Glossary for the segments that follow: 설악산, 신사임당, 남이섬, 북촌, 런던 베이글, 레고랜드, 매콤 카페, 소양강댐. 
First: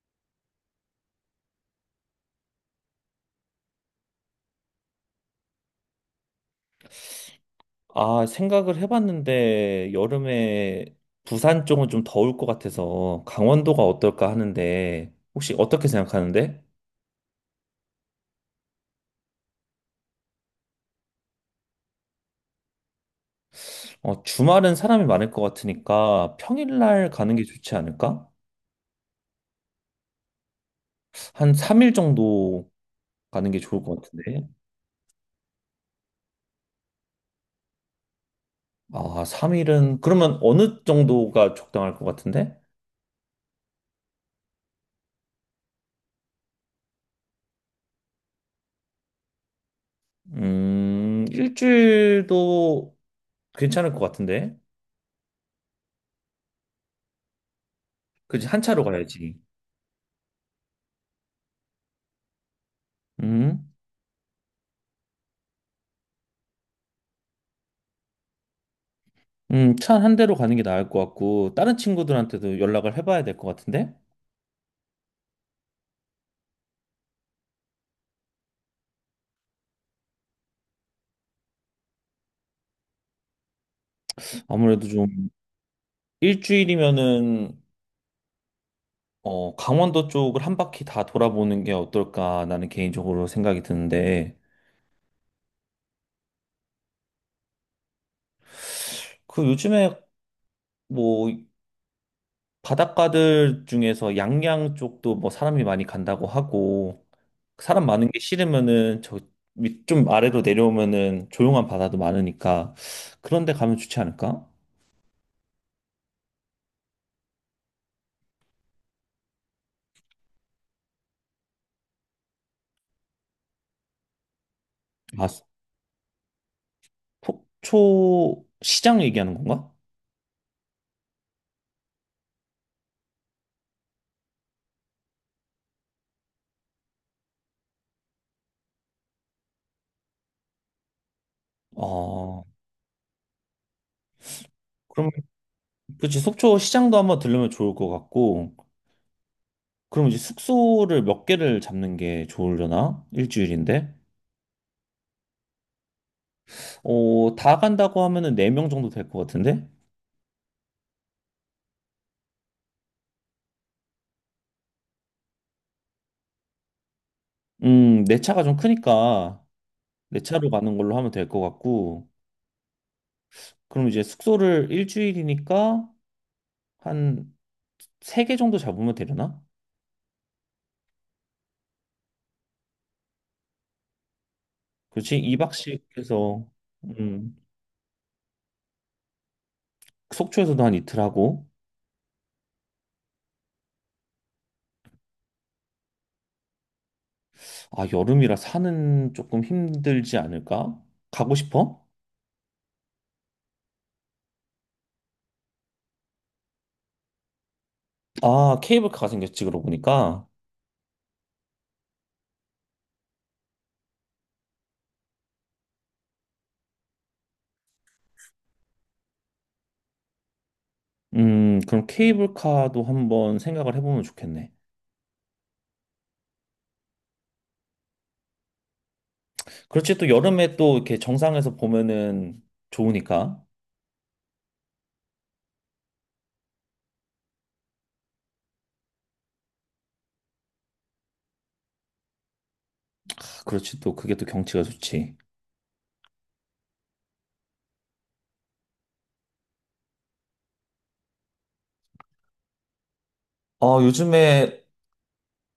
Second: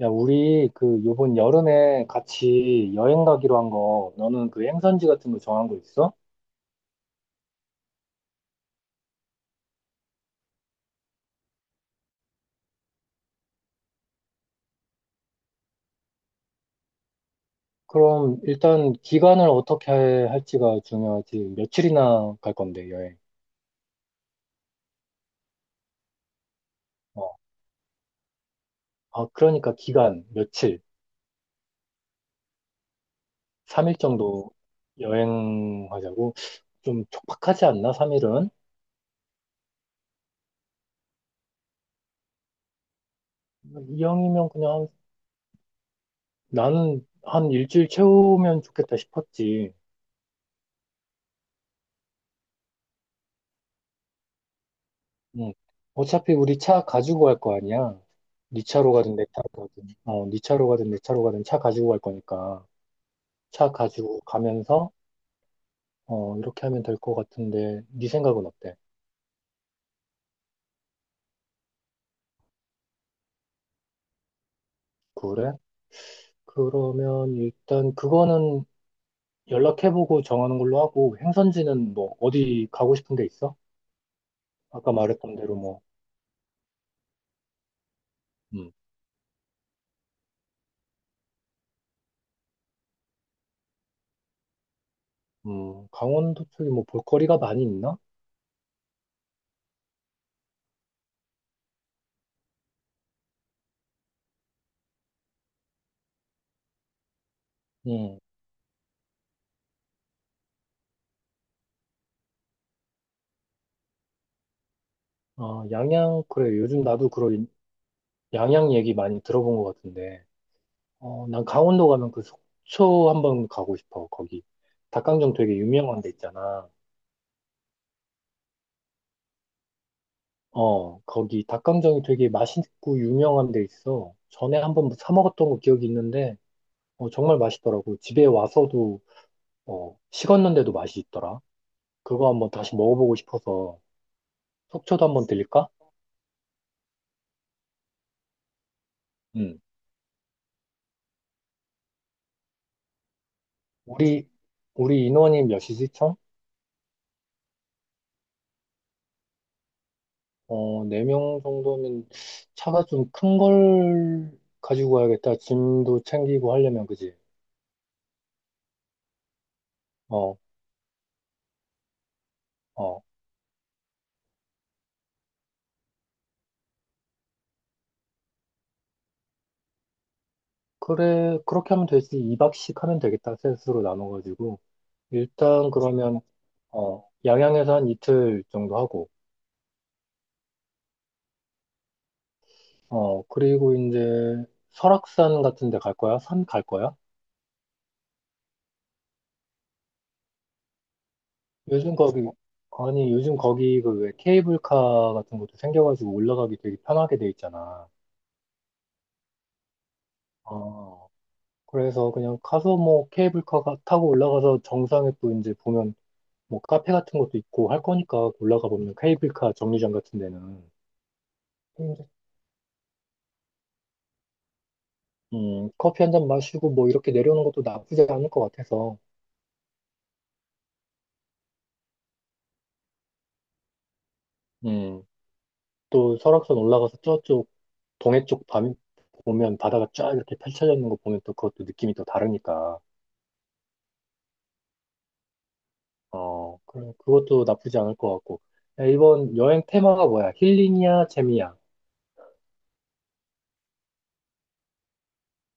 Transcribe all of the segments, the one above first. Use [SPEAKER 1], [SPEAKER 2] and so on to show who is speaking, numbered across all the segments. [SPEAKER 1] 야, 우리 그 요번 여름에 같이 여행 가기로 한 거, 너는 그 행선지 같은 거 정한 거 있어?
[SPEAKER 2] 아, 생각을 해봤는데 여름에 부산 쪽은 좀 더울 것 같아서 강원도가 어떨까 하는데 혹시 어떻게 생각하는데?
[SPEAKER 1] 그럼 일단 기간을 어떻게 할지가 중요하지. 며칠이나 갈 건데, 여행.
[SPEAKER 2] 어, 주말은 사람이 많을 것 같으니까 평일날 가는
[SPEAKER 1] 어.
[SPEAKER 2] 게 좋지 않을까?
[SPEAKER 1] 아, 그러니까 기간, 며칠,
[SPEAKER 2] 한 3일 정도 가는 게 좋을 것
[SPEAKER 1] 3일
[SPEAKER 2] 같은데.
[SPEAKER 1] 정도 여행하자고. 좀 촉박하지 않나, 3일은?
[SPEAKER 2] 아, 3일은 그러면 어느 정도가 적당할 것 같은데?
[SPEAKER 1] 이왕이면 그냥 나는 한 일주일 채우면 좋겠다 싶었지.
[SPEAKER 2] 일주일도 괜찮을 것 같은데.
[SPEAKER 1] 응. 어차피 우리 차 가지고 갈 거 아니야.
[SPEAKER 2] 그치, 한
[SPEAKER 1] 네
[SPEAKER 2] 차로
[SPEAKER 1] 차로 가든 내
[SPEAKER 2] 가야지.
[SPEAKER 1] 차로 가든, 차 가지고 갈 거니까 차
[SPEAKER 2] 음.
[SPEAKER 1] 가지고 가면서 이렇게 하면 될 것 같은데 네 생각은 어때?
[SPEAKER 2] 차 한 대로 가는 게 나을 것 같고, 다른 친구들한테도 연락을 해봐야 될 것 같은데?
[SPEAKER 1] 그래? 그러면 일단 그거는 연락해보고 정하는 걸로 하고 행선지는 뭐 어디 가고 싶은 데 있어?
[SPEAKER 2] 아무래도
[SPEAKER 1] 아까
[SPEAKER 2] 좀
[SPEAKER 1] 말했던 대로 뭐,
[SPEAKER 2] 일주일이면은,
[SPEAKER 1] 음,
[SPEAKER 2] 어, 강원도 쪽을 한 바퀴 다 돌아보는 게 어떨까, 나는 개인적으로 생각이 드는데,
[SPEAKER 1] 강원도 쪽에 뭐 볼거리가 많이 있나?
[SPEAKER 2] 그 요즘에 뭐, 바닷가들 중에서 양양 쪽도 뭐 사람이 많이 간다고 하고, 사람 많은 게
[SPEAKER 1] 음,
[SPEAKER 2] 싫으면은, 저, 밑 좀 아래로 내려오면은 조용한 바다도 많으니까, 그런 데 가면 좋지 않을까?
[SPEAKER 1] 양양 그래 요즘 나도 그런 양양 얘기 많이 들어본 것 같은데. 난 강원도 가면 그 속초 한번 가고 싶어. 거기
[SPEAKER 2] 아,
[SPEAKER 1] 닭강정 되게 유명한 데 있잖아.
[SPEAKER 2] 속초 시장 얘기하는 건가?
[SPEAKER 1] 거기 닭강정이 되게 맛있고 유명한 데 있어. 전에 한번 뭐 사 먹었던 거 기억이 있는데, 정말 맛있더라고. 집에 와서도, 식었는데도 맛이 있더라. 그거
[SPEAKER 2] 아,
[SPEAKER 1] 한번 다시 먹어보고 싶어서 속초도
[SPEAKER 2] 그럼
[SPEAKER 1] 한번 들릴까?
[SPEAKER 2] 그치 속초 시장도 한번 들르면 좋을 것 같고
[SPEAKER 1] 응.
[SPEAKER 2] 그럼 이제 숙소를 몇 개를 잡는 게 좋으려나? 일주일인데?
[SPEAKER 1] 우리, 우리 인원이 몇이지, 총?
[SPEAKER 2] 어, 다 간다고 하면은 4명 정도 될 것 같은데?
[SPEAKER 1] 네 명 정도면 차가 좀 큰 걸 가지고 가야겠다. 짐도 챙기고 하려면, 그지?
[SPEAKER 2] 내 차가 좀 크니까 내
[SPEAKER 1] 어,
[SPEAKER 2] 차로 가는 걸로 하면 될 것 같고
[SPEAKER 1] 어,
[SPEAKER 2] 그럼 이제 숙소를 일주일이니까 한 3개 정도 잡으면 되려나?
[SPEAKER 1] 그래, 그렇게 하면 되지. 2박씩 하면 되겠다. 셋으로 나눠가지고.
[SPEAKER 2] 그렇지
[SPEAKER 1] 일단
[SPEAKER 2] 2박씩
[SPEAKER 1] 그러면,
[SPEAKER 2] 해서 음,
[SPEAKER 1] 양양에서 한 이틀 정도 하고,
[SPEAKER 2] 속초에서도 한 이틀 하고
[SPEAKER 1] 그리고 이제 설악산 같은 데 갈 거야? 산 갈 거야?
[SPEAKER 2] 아, 여름이라 산은 조금 힘들지 않을까? 가고 싶어?
[SPEAKER 1] 요즘 거기, 아니, 요즘 거기 그 왜 케이블카 같은 것도 생겨가지고 올라가기 되게 편하게 돼 있잖아.
[SPEAKER 2] 아, 케이블카가 생겼지, 그러고 보니까.
[SPEAKER 1] 어, 그래서 그냥 가서 뭐 케이블카 타고 올라가서 정상에 또 이제 보면 뭐 카페 같은 것도 있고 할 거니까 올라가 보면 케이블카 정류장 같은 데는.
[SPEAKER 2] 그럼 케이블카도 한번 생각을 해보면 좋겠네.
[SPEAKER 1] 커피 한 잔 마시고 뭐 이렇게 내려오는 것도 나쁘지 않을 것 같아서,
[SPEAKER 2] 그렇지, 또 여름에 또 이렇게 정상에서 보면은 좋으니까.
[SPEAKER 1] 음, 또 설악산 올라가서 저쪽 동해 쪽 밤, 보면 바다가 쫙 이렇게 펼쳐져 있는 거 보면 또 그것도 느낌이 또 다르니까,
[SPEAKER 2] 아, 그렇지, 또 그게 또 경치가 좋지.
[SPEAKER 1] 그럼 그것도 나쁘지 않을 것 같고. 야, 이번 여행 테마가 뭐야? 힐링이야, 재미야?
[SPEAKER 2] 어, 요즘에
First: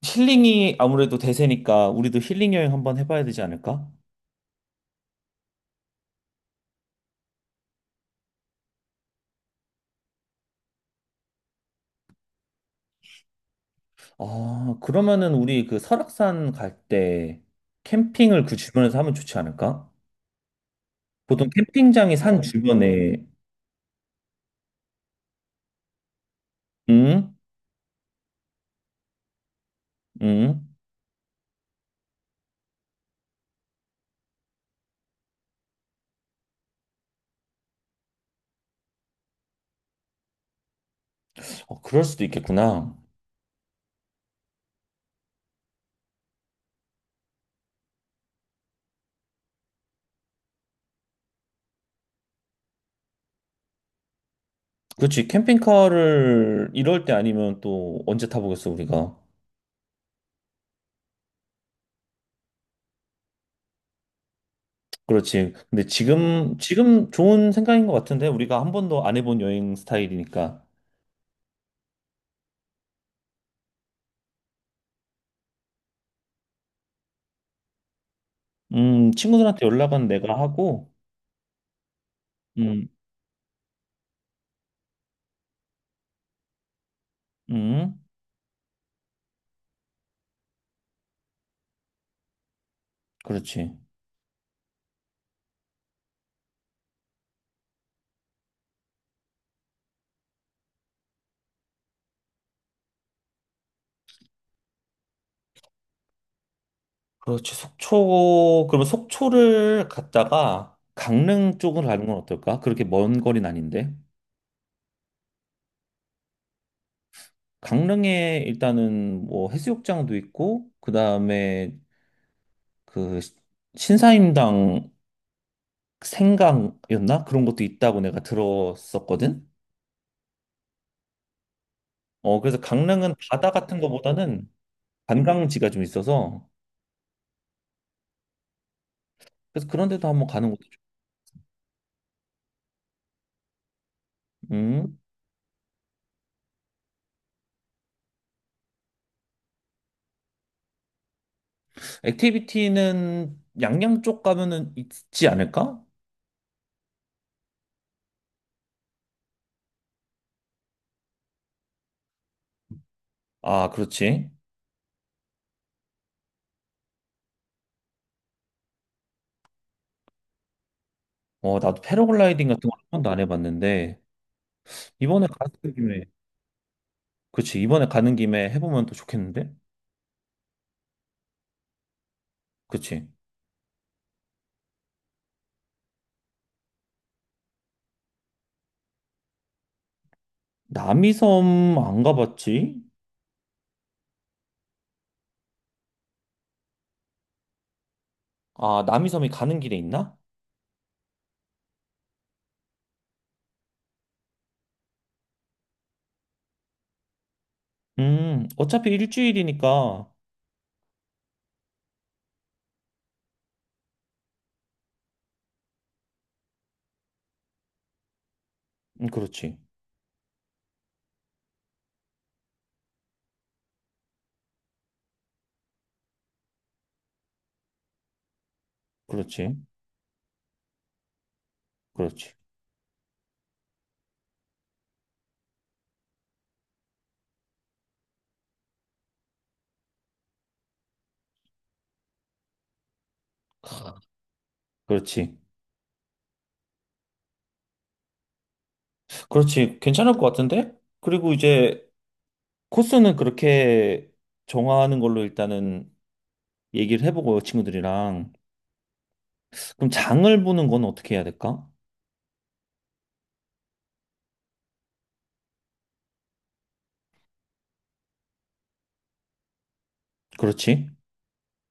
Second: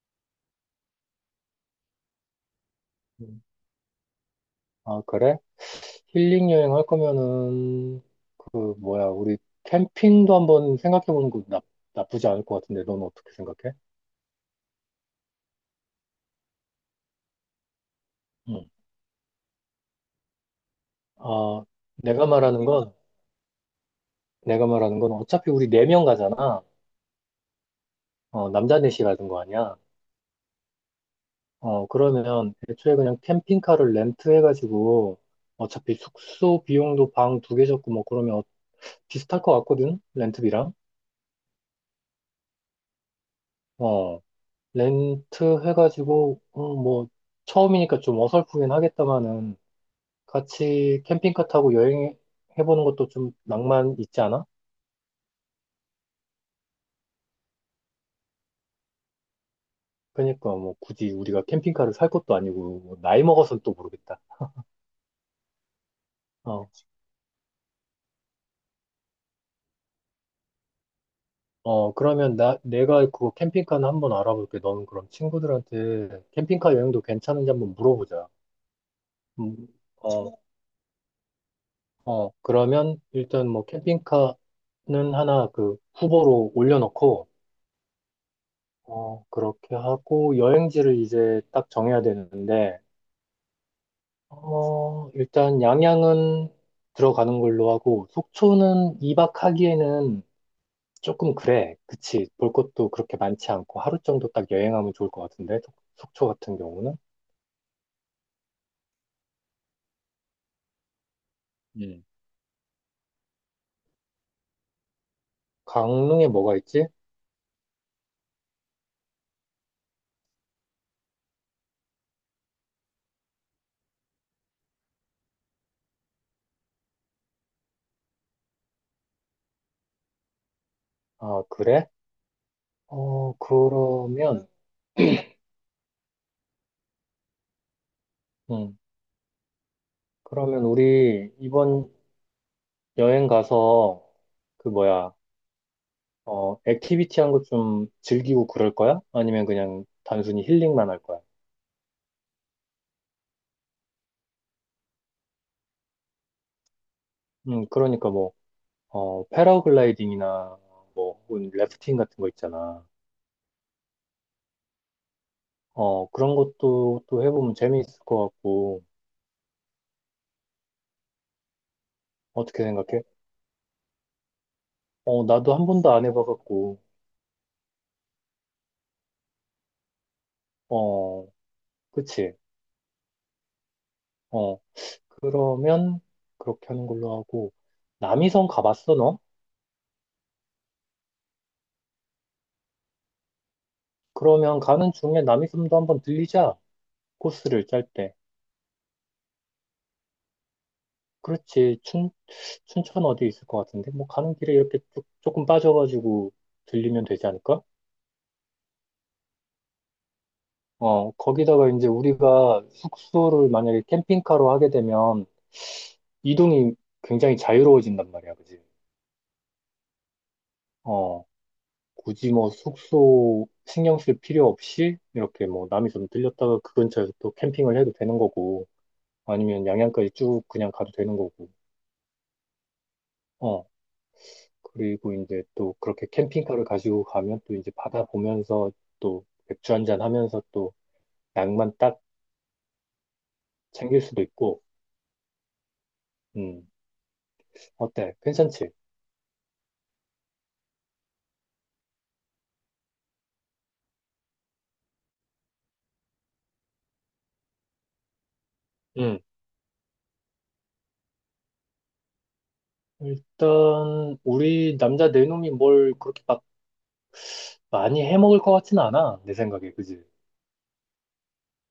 [SPEAKER 2] 힐링이 아무래도 대세니까 우리도 힐링 여행 한번 해봐야 되지
[SPEAKER 1] 음,
[SPEAKER 2] 않을까?
[SPEAKER 1] 아, 그래? 힐링 여행 할 거면은, 그, 뭐야, 우리 캠핑도 한번 생각해 보는 거 나쁘지 않을 것 같은데, 넌 어떻게 생각해?
[SPEAKER 2] 아, 그러면은 우리 그 설악산 갈 때 캠핑을 그
[SPEAKER 1] 음.
[SPEAKER 2] 주변에서 하면 좋지 않을까? 보통
[SPEAKER 1] 아,
[SPEAKER 2] 캠핑장이
[SPEAKER 1] 내가
[SPEAKER 2] 산
[SPEAKER 1] 말하는 건,
[SPEAKER 2] 주변에,
[SPEAKER 1] 내가 말하는 건 어차피 우리 네 명 가잖아.
[SPEAKER 2] 응?
[SPEAKER 1] 남자 넷이 가는 거 아니야.
[SPEAKER 2] 응?
[SPEAKER 1] 그러면 애초에 그냥 캠핑카를 렌트해가지고 어차피 숙소 비용도 방 두 개 잡고 뭐 그러면 비슷할 것 같거든? 렌트비랑.
[SPEAKER 2] 어, 그럴 수도 있겠구나.
[SPEAKER 1] 어, 렌트해가지고, 뭐, 처음이니까 좀 어설프긴 하겠다마는 같이 캠핑카 타고 여행해보는 것도 좀 낭만 있지 않아?
[SPEAKER 2] 그렇지. 캠핑카를 이럴 때 아니면 또 언제 타보겠어, 우리가.
[SPEAKER 1] 그러니까 뭐 굳이 우리가 캠핑카를 살 것도 아니고, 뭐 나이 먹어서는 또 모르겠다.
[SPEAKER 2] 그렇지. 근데 지금,
[SPEAKER 1] 어,
[SPEAKER 2] 지금 좋은 생각인 것 같은데, 우리가 한 번도 안 해본 여행 스타일이니까.
[SPEAKER 1] 어, 그러면 내가 그거 캠핑카는 한번 알아볼게. 너는 그럼 친구들한테 캠핑카 여행도 괜찮은지 한번 물어보자. 음,
[SPEAKER 2] 친구들한테 연락은
[SPEAKER 1] 어,
[SPEAKER 2] 내가 하고,
[SPEAKER 1] 어,
[SPEAKER 2] 음,
[SPEAKER 1] 그러면 일단 뭐 캠핑카는 하나 그 후보로 올려놓고,
[SPEAKER 2] 음,
[SPEAKER 1] 그렇게 하고 여행지를 이제 딱 정해야 되는데,
[SPEAKER 2] 그렇지.
[SPEAKER 1] 일단 양양은 들어가는 걸로 하고, 속초는 2박 하기에는 조금 그래. 그치. 볼 것도 그렇게 많지 않고 하루 정도 딱 여행하면 좋을 것 같은데, 속초 같은 경우는.
[SPEAKER 2] 그렇지. 속초, 그러면 속초를 갔다가 강릉 쪽으로
[SPEAKER 1] 음.
[SPEAKER 2] 가는 건 어떨까? 그렇게 먼 거리는 아닌데.
[SPEAKER 1] 강릉에 뭐가 있지?
[SPEAKER 2] 강릉에 일단은 뭐 해수욕장도 있고, 그 다음에 그 신사임당 생강이었나? 그런 것도 있다고 내가 들었었거든.
[SPEAKER 1] 아, 그래?
[SPEAKER 2] 어, 그래서 강릉은
[SPEAKER 1] 어,
[SPEAKER 2] 바다 같은
[SPEAKER 1] 그러면,
[SPEAKER 2] 거보다는 관광지가 좀 있어서
[SPEAKER 1] 음,
[SPEAKER 2] 그래서 그런 데도 한번 가는 것도 좋
[SPEAKER 1] 우리 이번 여행 가서, 그
[SPEAKER 2] 음.
[SPEAKER 1] 뭐야, 액티비티 한 거 좀 즐기고 그럴 거야? 아니면 그냥 단순히 힐링만 할 거야?
[SPEAKER 2] 액티비티는 양양 쪽 가면은 있지 않을까?
[SPEAKER 1] 그러니까 뭐, 패러글라이딩이나 뭐, 혹은 래프팅 같은 거 있잖아.
[SPEAKER 2] 아, 그렇지.
[SPEAKER 1] 그런 것도 또 해보면 재미있을 것 같고,
[SPEAKER 2] 어, 나도 패러글라이딩
[SPEAKER 1] 어떻게
[SPEAKER 2] 같은 거 한
[SPEAKER 1] 생각해?
[SPEAKER 2] 번도 안 해봤는데 이번에
[SPEAKER 1] 나도 한
[SPEAKER 2] 가는
[SPEAKER 1] 번도 안
[SPEAKER 2] 김에
[SPEAKER 1] 해봐갖고,
[SPEAKER 2] 그치 이번에 가는 김에 해보면 또 좋겠는데?
[SPEAKER 1] 어, 그치?
[SPEAKER 2] 그치.
[SPEAKER 1] 어, 그러면 그렇게 하는 걸로 하고 남이섬 가봤어 너?
[SPEAKER 2] 남이섬 안 가봤지?
[SPEAKER 1] 그러면 가는 중에 남이섬도 한번 들리자 코스를 짤 때.
[SPEAKER 2] 아, 남이섬이 가는 길에 있나?
[SPEAKER 1] 그렇지 춘 춘천 어디 있을 것 같은데 뭐 가는 길에 이렇게 조금 빠져가지고 들리면 되지 않을까?
[SPEAKER 2] 어차피 일주일이니까
[SPEAKER 1] 거기다가 이제 우리가 숙소를 만약에 캠핑카로 하게 되면 이동이 굉장히 자유로워진단 말이야, 그지?
[SPEAKER 2] 그렇지.
[SPEAKER 1] 어 굳이 뭐 숙소 신경 쓸 필요 없이 이렇게 뭐 남이섬 들렸다가 그 근처에서 또 캠핑을 해도 되는 거고.
[SPEAKER 2] 그렇지.
[SPEAKER 1] 아니면 양양까지 쭉 그냥 가도 되는 거고.
[SPEAKER 2] 그렇지.
[SPEAKER 1] 어, 그리고 이제 또 그렇게 캠핑카를 가지고 가면 또 이제 바다 보면서 또 맥주 한잔 하면서 또 양만 딱 챙길 수도 있고.
[SPEAKER 2] 그렇지.
[SPEAKER 1] 음, 어때? 괜찮지?
[SPEAKER 2] 그렇지. 괜찮을 것 같은데? 그리고 이제 코스는 그렇게 정하는 걸로 일단은 얘기를 해보고 친구들이랑.
[SPEAKER 1] 음.
[SPEAKER 2] 그럼 장을 보는 건 어떻게 해야 될까?
[SPEAKER 1] 일단 우리 남자 네 놈이 뭘 그렇게 막 많이 해 먹을 것 같진 않아. 내 생각에. 그지?
[SPEAKER 2] 그렇지.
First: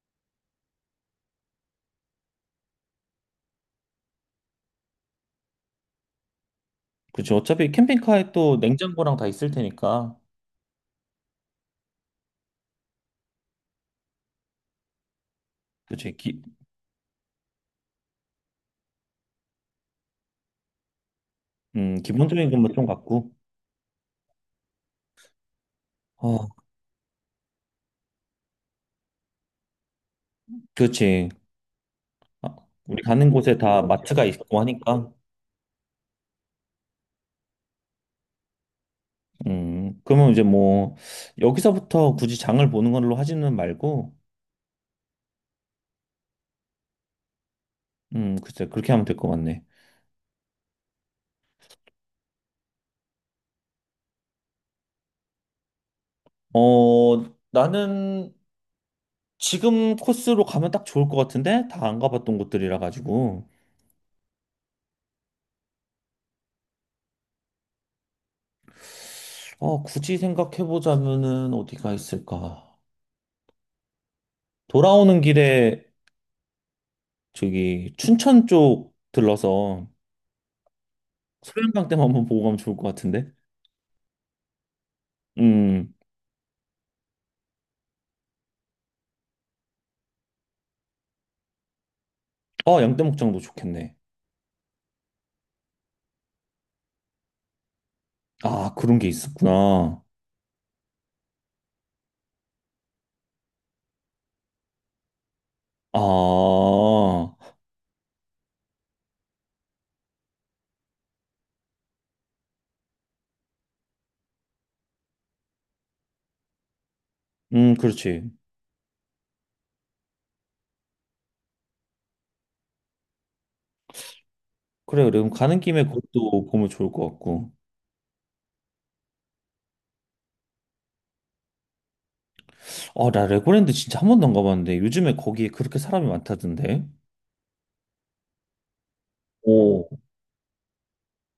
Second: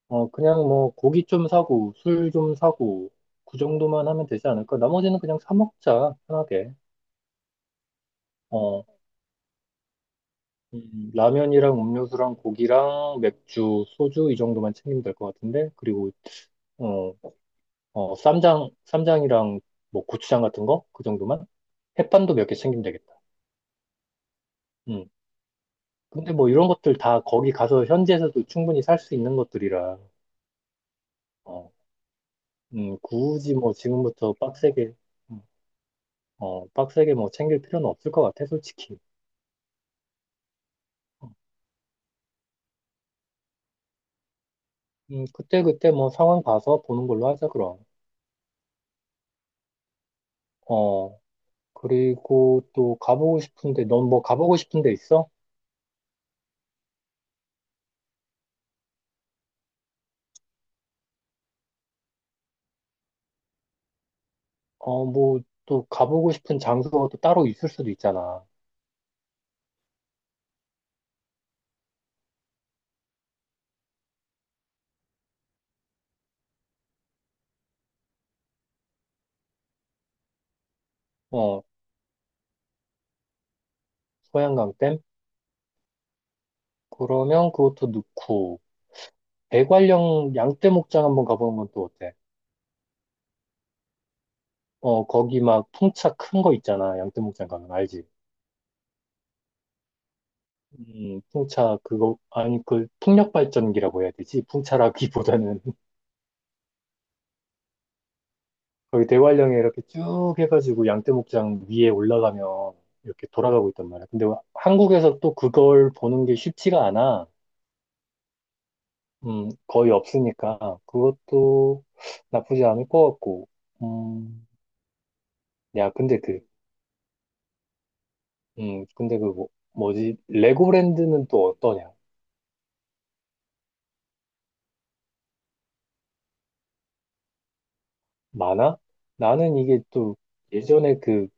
[SPEAKER 1] 그냥 뭐 고기 좀 사고 술 좀 사고 그 정도만 하면 되지 않을까? 나머지는 그냥 사 먹자. 편하게.
[SPEAKER 2] 그렇지. 어차피 캠핑카에 또
[SPEAKER 1] 어.
[SPEAKER 2] 냉장고랑 다 있을 테니까.
[SPEAKER 1] 라면이랑 음료수랑 고기랑 맥주, 소주 이 정도만 챙기면 될 것 같은데 그리고
[SPEAKER 2] 그렇지.
[SPEAKER 1] 어, 어, 쌈장이랑 뭐 고추장 같은 거 그 정도만 햇반도 몇
[SPEAKER 2] 기본적인
[SPEAKER 1] 개
[SPEAKER 2] 것만
[SPEAKER 1] 챙기면
[SPEAKER 2] 좀
[SPEAKER 1] 되겠다.
[SPEAKER 2] 갖고.
[SPEAKER 1] 음. 근데
[SPEAKER 2] 어,
[SPEAKER 1] 뭐 이런 것들 다 거기 가서 현지에서도 충분히 살 수 있는 것들이라
[SPEAKER 2] 그렇지.
[SPEAKER 1] 어,
[SPEAKER 2] 아, 우리 가는
[SPEAKER 1] 굳이
[SPEAKER 2] 곳에
[SPEAKER 1] 뭐
[SPEAKER 2] 다 마트가
[SPEAKER 1] 지금부터
[SPEAKER 2] 있고
[SPEAKER 1] 빡세게
[SPEAKER 2] 하니까.
[SPEAKER 1] 음, 빡세게 뭐 챙길 필요는 없을 것 같아 솔직히.
[SPEAKER 2] 그러면 이제 뭐 여기서부터 굳이 장을 보는 걸로 하지는 말고
[SPEAKER 1] 그때 그때 뭐 상황 봐서 보는 걸로 하자 그럼.
[SPEAKER 2] 글쎄, 그렇게 하면 될 것 같네.
[SPEAKER 1] 어, 그리고 또 가보고 싶은데, 넌 뭐 가보고 싶은 데 있어?
[SPEAKER 2] 어, 나는 지금 코스로 가면 딱 좋을 것 같은데? 다 안 가봤던 곳들이라 가지고.
[SPEAKER 1] 뭐 또 가보고 싶은 장소가 또 따로 있을 수도 있잖아.
[SPEAKER 2] 어, 굳이 생각해보자면은 어디가 있을까? 돌아오는 길에 저기 춘천 쪽 들러서
[SPEAKER 1] 어,
[SPEAKER 2] 소양강댐 한번 보고 가면 좋을 것 같은데?
[SPEAKER 1] 소양강 댐?
[SPEAKER 2] 음,
[SPEAKER 1] 그러면 그것도 넣고, 대관령 양떼 목장 한번 가보는 건 또 어때?
[SPEAKER 2] 어, 양떼목장도 좋겠네.
[SPEAKER 1] 거기 막 풍차 큰 거 있잖아. 양떼 목장 가면 알지?
[SPEAKER 2] 아, 그런 게 있었구나.
[SPEAKER 1] 풍차 그거, 아니, 그 풍력 발전기라고 해야 되지? 풍차라기보다는
[SPEAKER 2] 아,
[SPEAKER 1] 거기 대관령에 이렇게 쭉 해가지고 양떼목장 위에 올라가면 이렇게 돌아가고 있단 말이야. 근데 한국에서 또 그걸 보는 게 쉽지가 않아.
[SPEAKER 2] 그렇지.
[SPEAKER 1] 거의 없으니까 그것도 나쁘지 않을 것 같고. 음,
[SPEAKER 2] 그래, 그래. 그럼 가는 김에
[SPEAKER 1] 야,
[SPEAKER 2] 그것도 보면 좋을 것 같고.
[SPEAKER 1] 근데 그 뭐, 뭐지? 레고랜드는 또 어떠냐?
[SPEAKER 2] 아, 나 레고랜드 진짜 한 번도 안 가봤는데 요즘에 거기에 그렇게 사람이 많다던데.
[SPEAKER 1] 많아? 나는 이게
[SPEAKER 2] 오,
[SPEAKER 1] 또 예전에 그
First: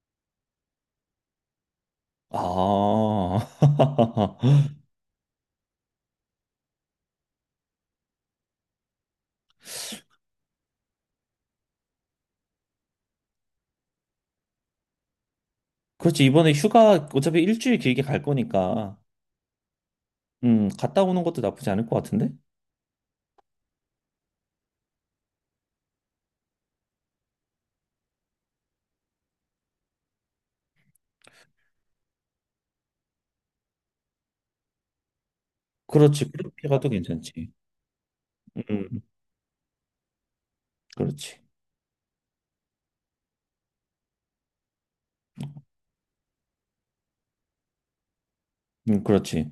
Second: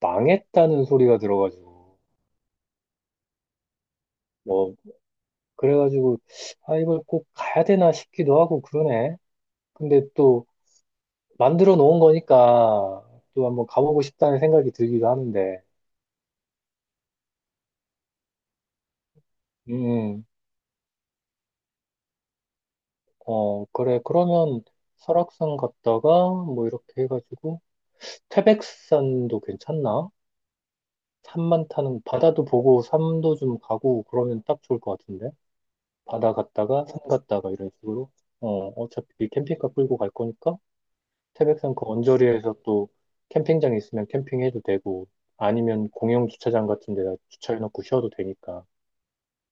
[SPEAKER 1] 망했다는 소리가 들어가지고
[SPEAKER 2] 아,
[SPEAKER 1] 뭐 그래가지고 아 이걸 꼭 가야 되나 싶기도 하고 그러네. 근데 또 만들어 놓은 거니까 또 한번 가보고 싶다는 생각이 들기도 하는데,
[SPEAKER 2] 그렇지. 이번에 휴가 어차피 일주일 길게 갈 거니까,
[SPEAKER 1] 음, 음.
[SPEAKER 2] 갔다 오는 것도 나쁘지 않을 것 같은데?
[SPEAKER 1] 어, 그래. 그러면 설악산 갔다가 뭐 이렇게 해가지고 태백산도 괜찮나? 산만 타는, 바다도 보고 산도 좀 가고 그러면 딱 좋을 것 같은데?
[SPEAKER 2] 그렇지.
[SPEAKER 1] 바다
[SPEAKER 2] 그렇게
[SPEAKER 1] 갔다가
[SPEAKER 2] 가도
[SPEAKER 1] 산
[SPEAKER 2] 괜찮지.
[SPEAKER 1] 갔다가 이런 식으로. 어,
[SPEAKER 2] 음,
[SPEAKER 1] 어차피 캠핑카 끌고 갈 거니까
[SPEAKER 2] 그렇지.
[SPEAKER 1] 태백산 그 언저리에서 또 캠핑장 있으면 캠핑해도 되고 아니면 공영 주차장 같은 데다 주차해놓고 쉬어도 되니까.
[SPEAKER 2] 그렇지.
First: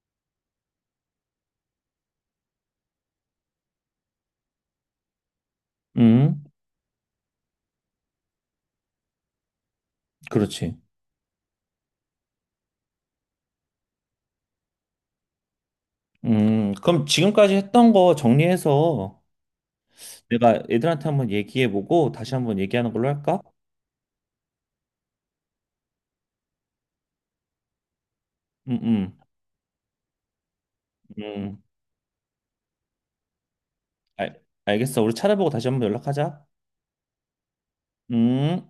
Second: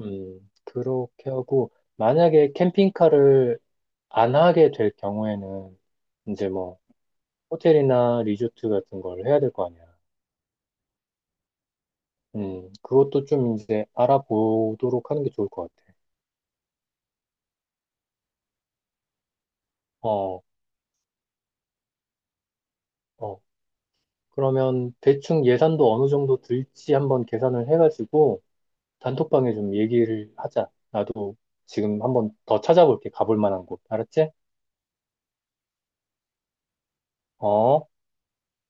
[SPEAKER 1] 그렇게 하고, 만약에 캠핑카를 안 하게 될 경우에는,
[SPEAKER 2] 음,
[SPEAKER 1] 이제 뭐, 호텔이나 리조트 같은 걸 해야 될 거 아니야.
[SPEAKER 2] 그렇지.
[SPEAKER 1] 그것도 좀 이제 알아보도록 하는 게 좋을 것 같아.
[SPEAKER 2] 그럼 지금까지 했던 거 정리해서
[SPEAKER 1] 어,
[SPEAKER 2] 내가 애들한테 한번 얘기해보고 다시 한번 얘기하는 걸로
[SPEAKER 1] 어.
[SPEAKER 2] 할까?
[SPEAKER 1] 그러면 대충 예산도 어느 정도 들지 한번 계산을 해가지고,
[SPEAKER 2] 음, 음,
[SPEAKER 1] 단톡방에 좀 얘기를 하자. 나도
[SPEAKER 2] 음.
[SPEAKER 1] 지금 한번 더 찾아볼게. 가볼 만한 곳. 알았지?
[SPEAKER 2] 알, 알겠어. 우리 찾아보고 다시 한번 연락하자.
[SPEAKER 1] 어.
[SPEAKER 2] 음.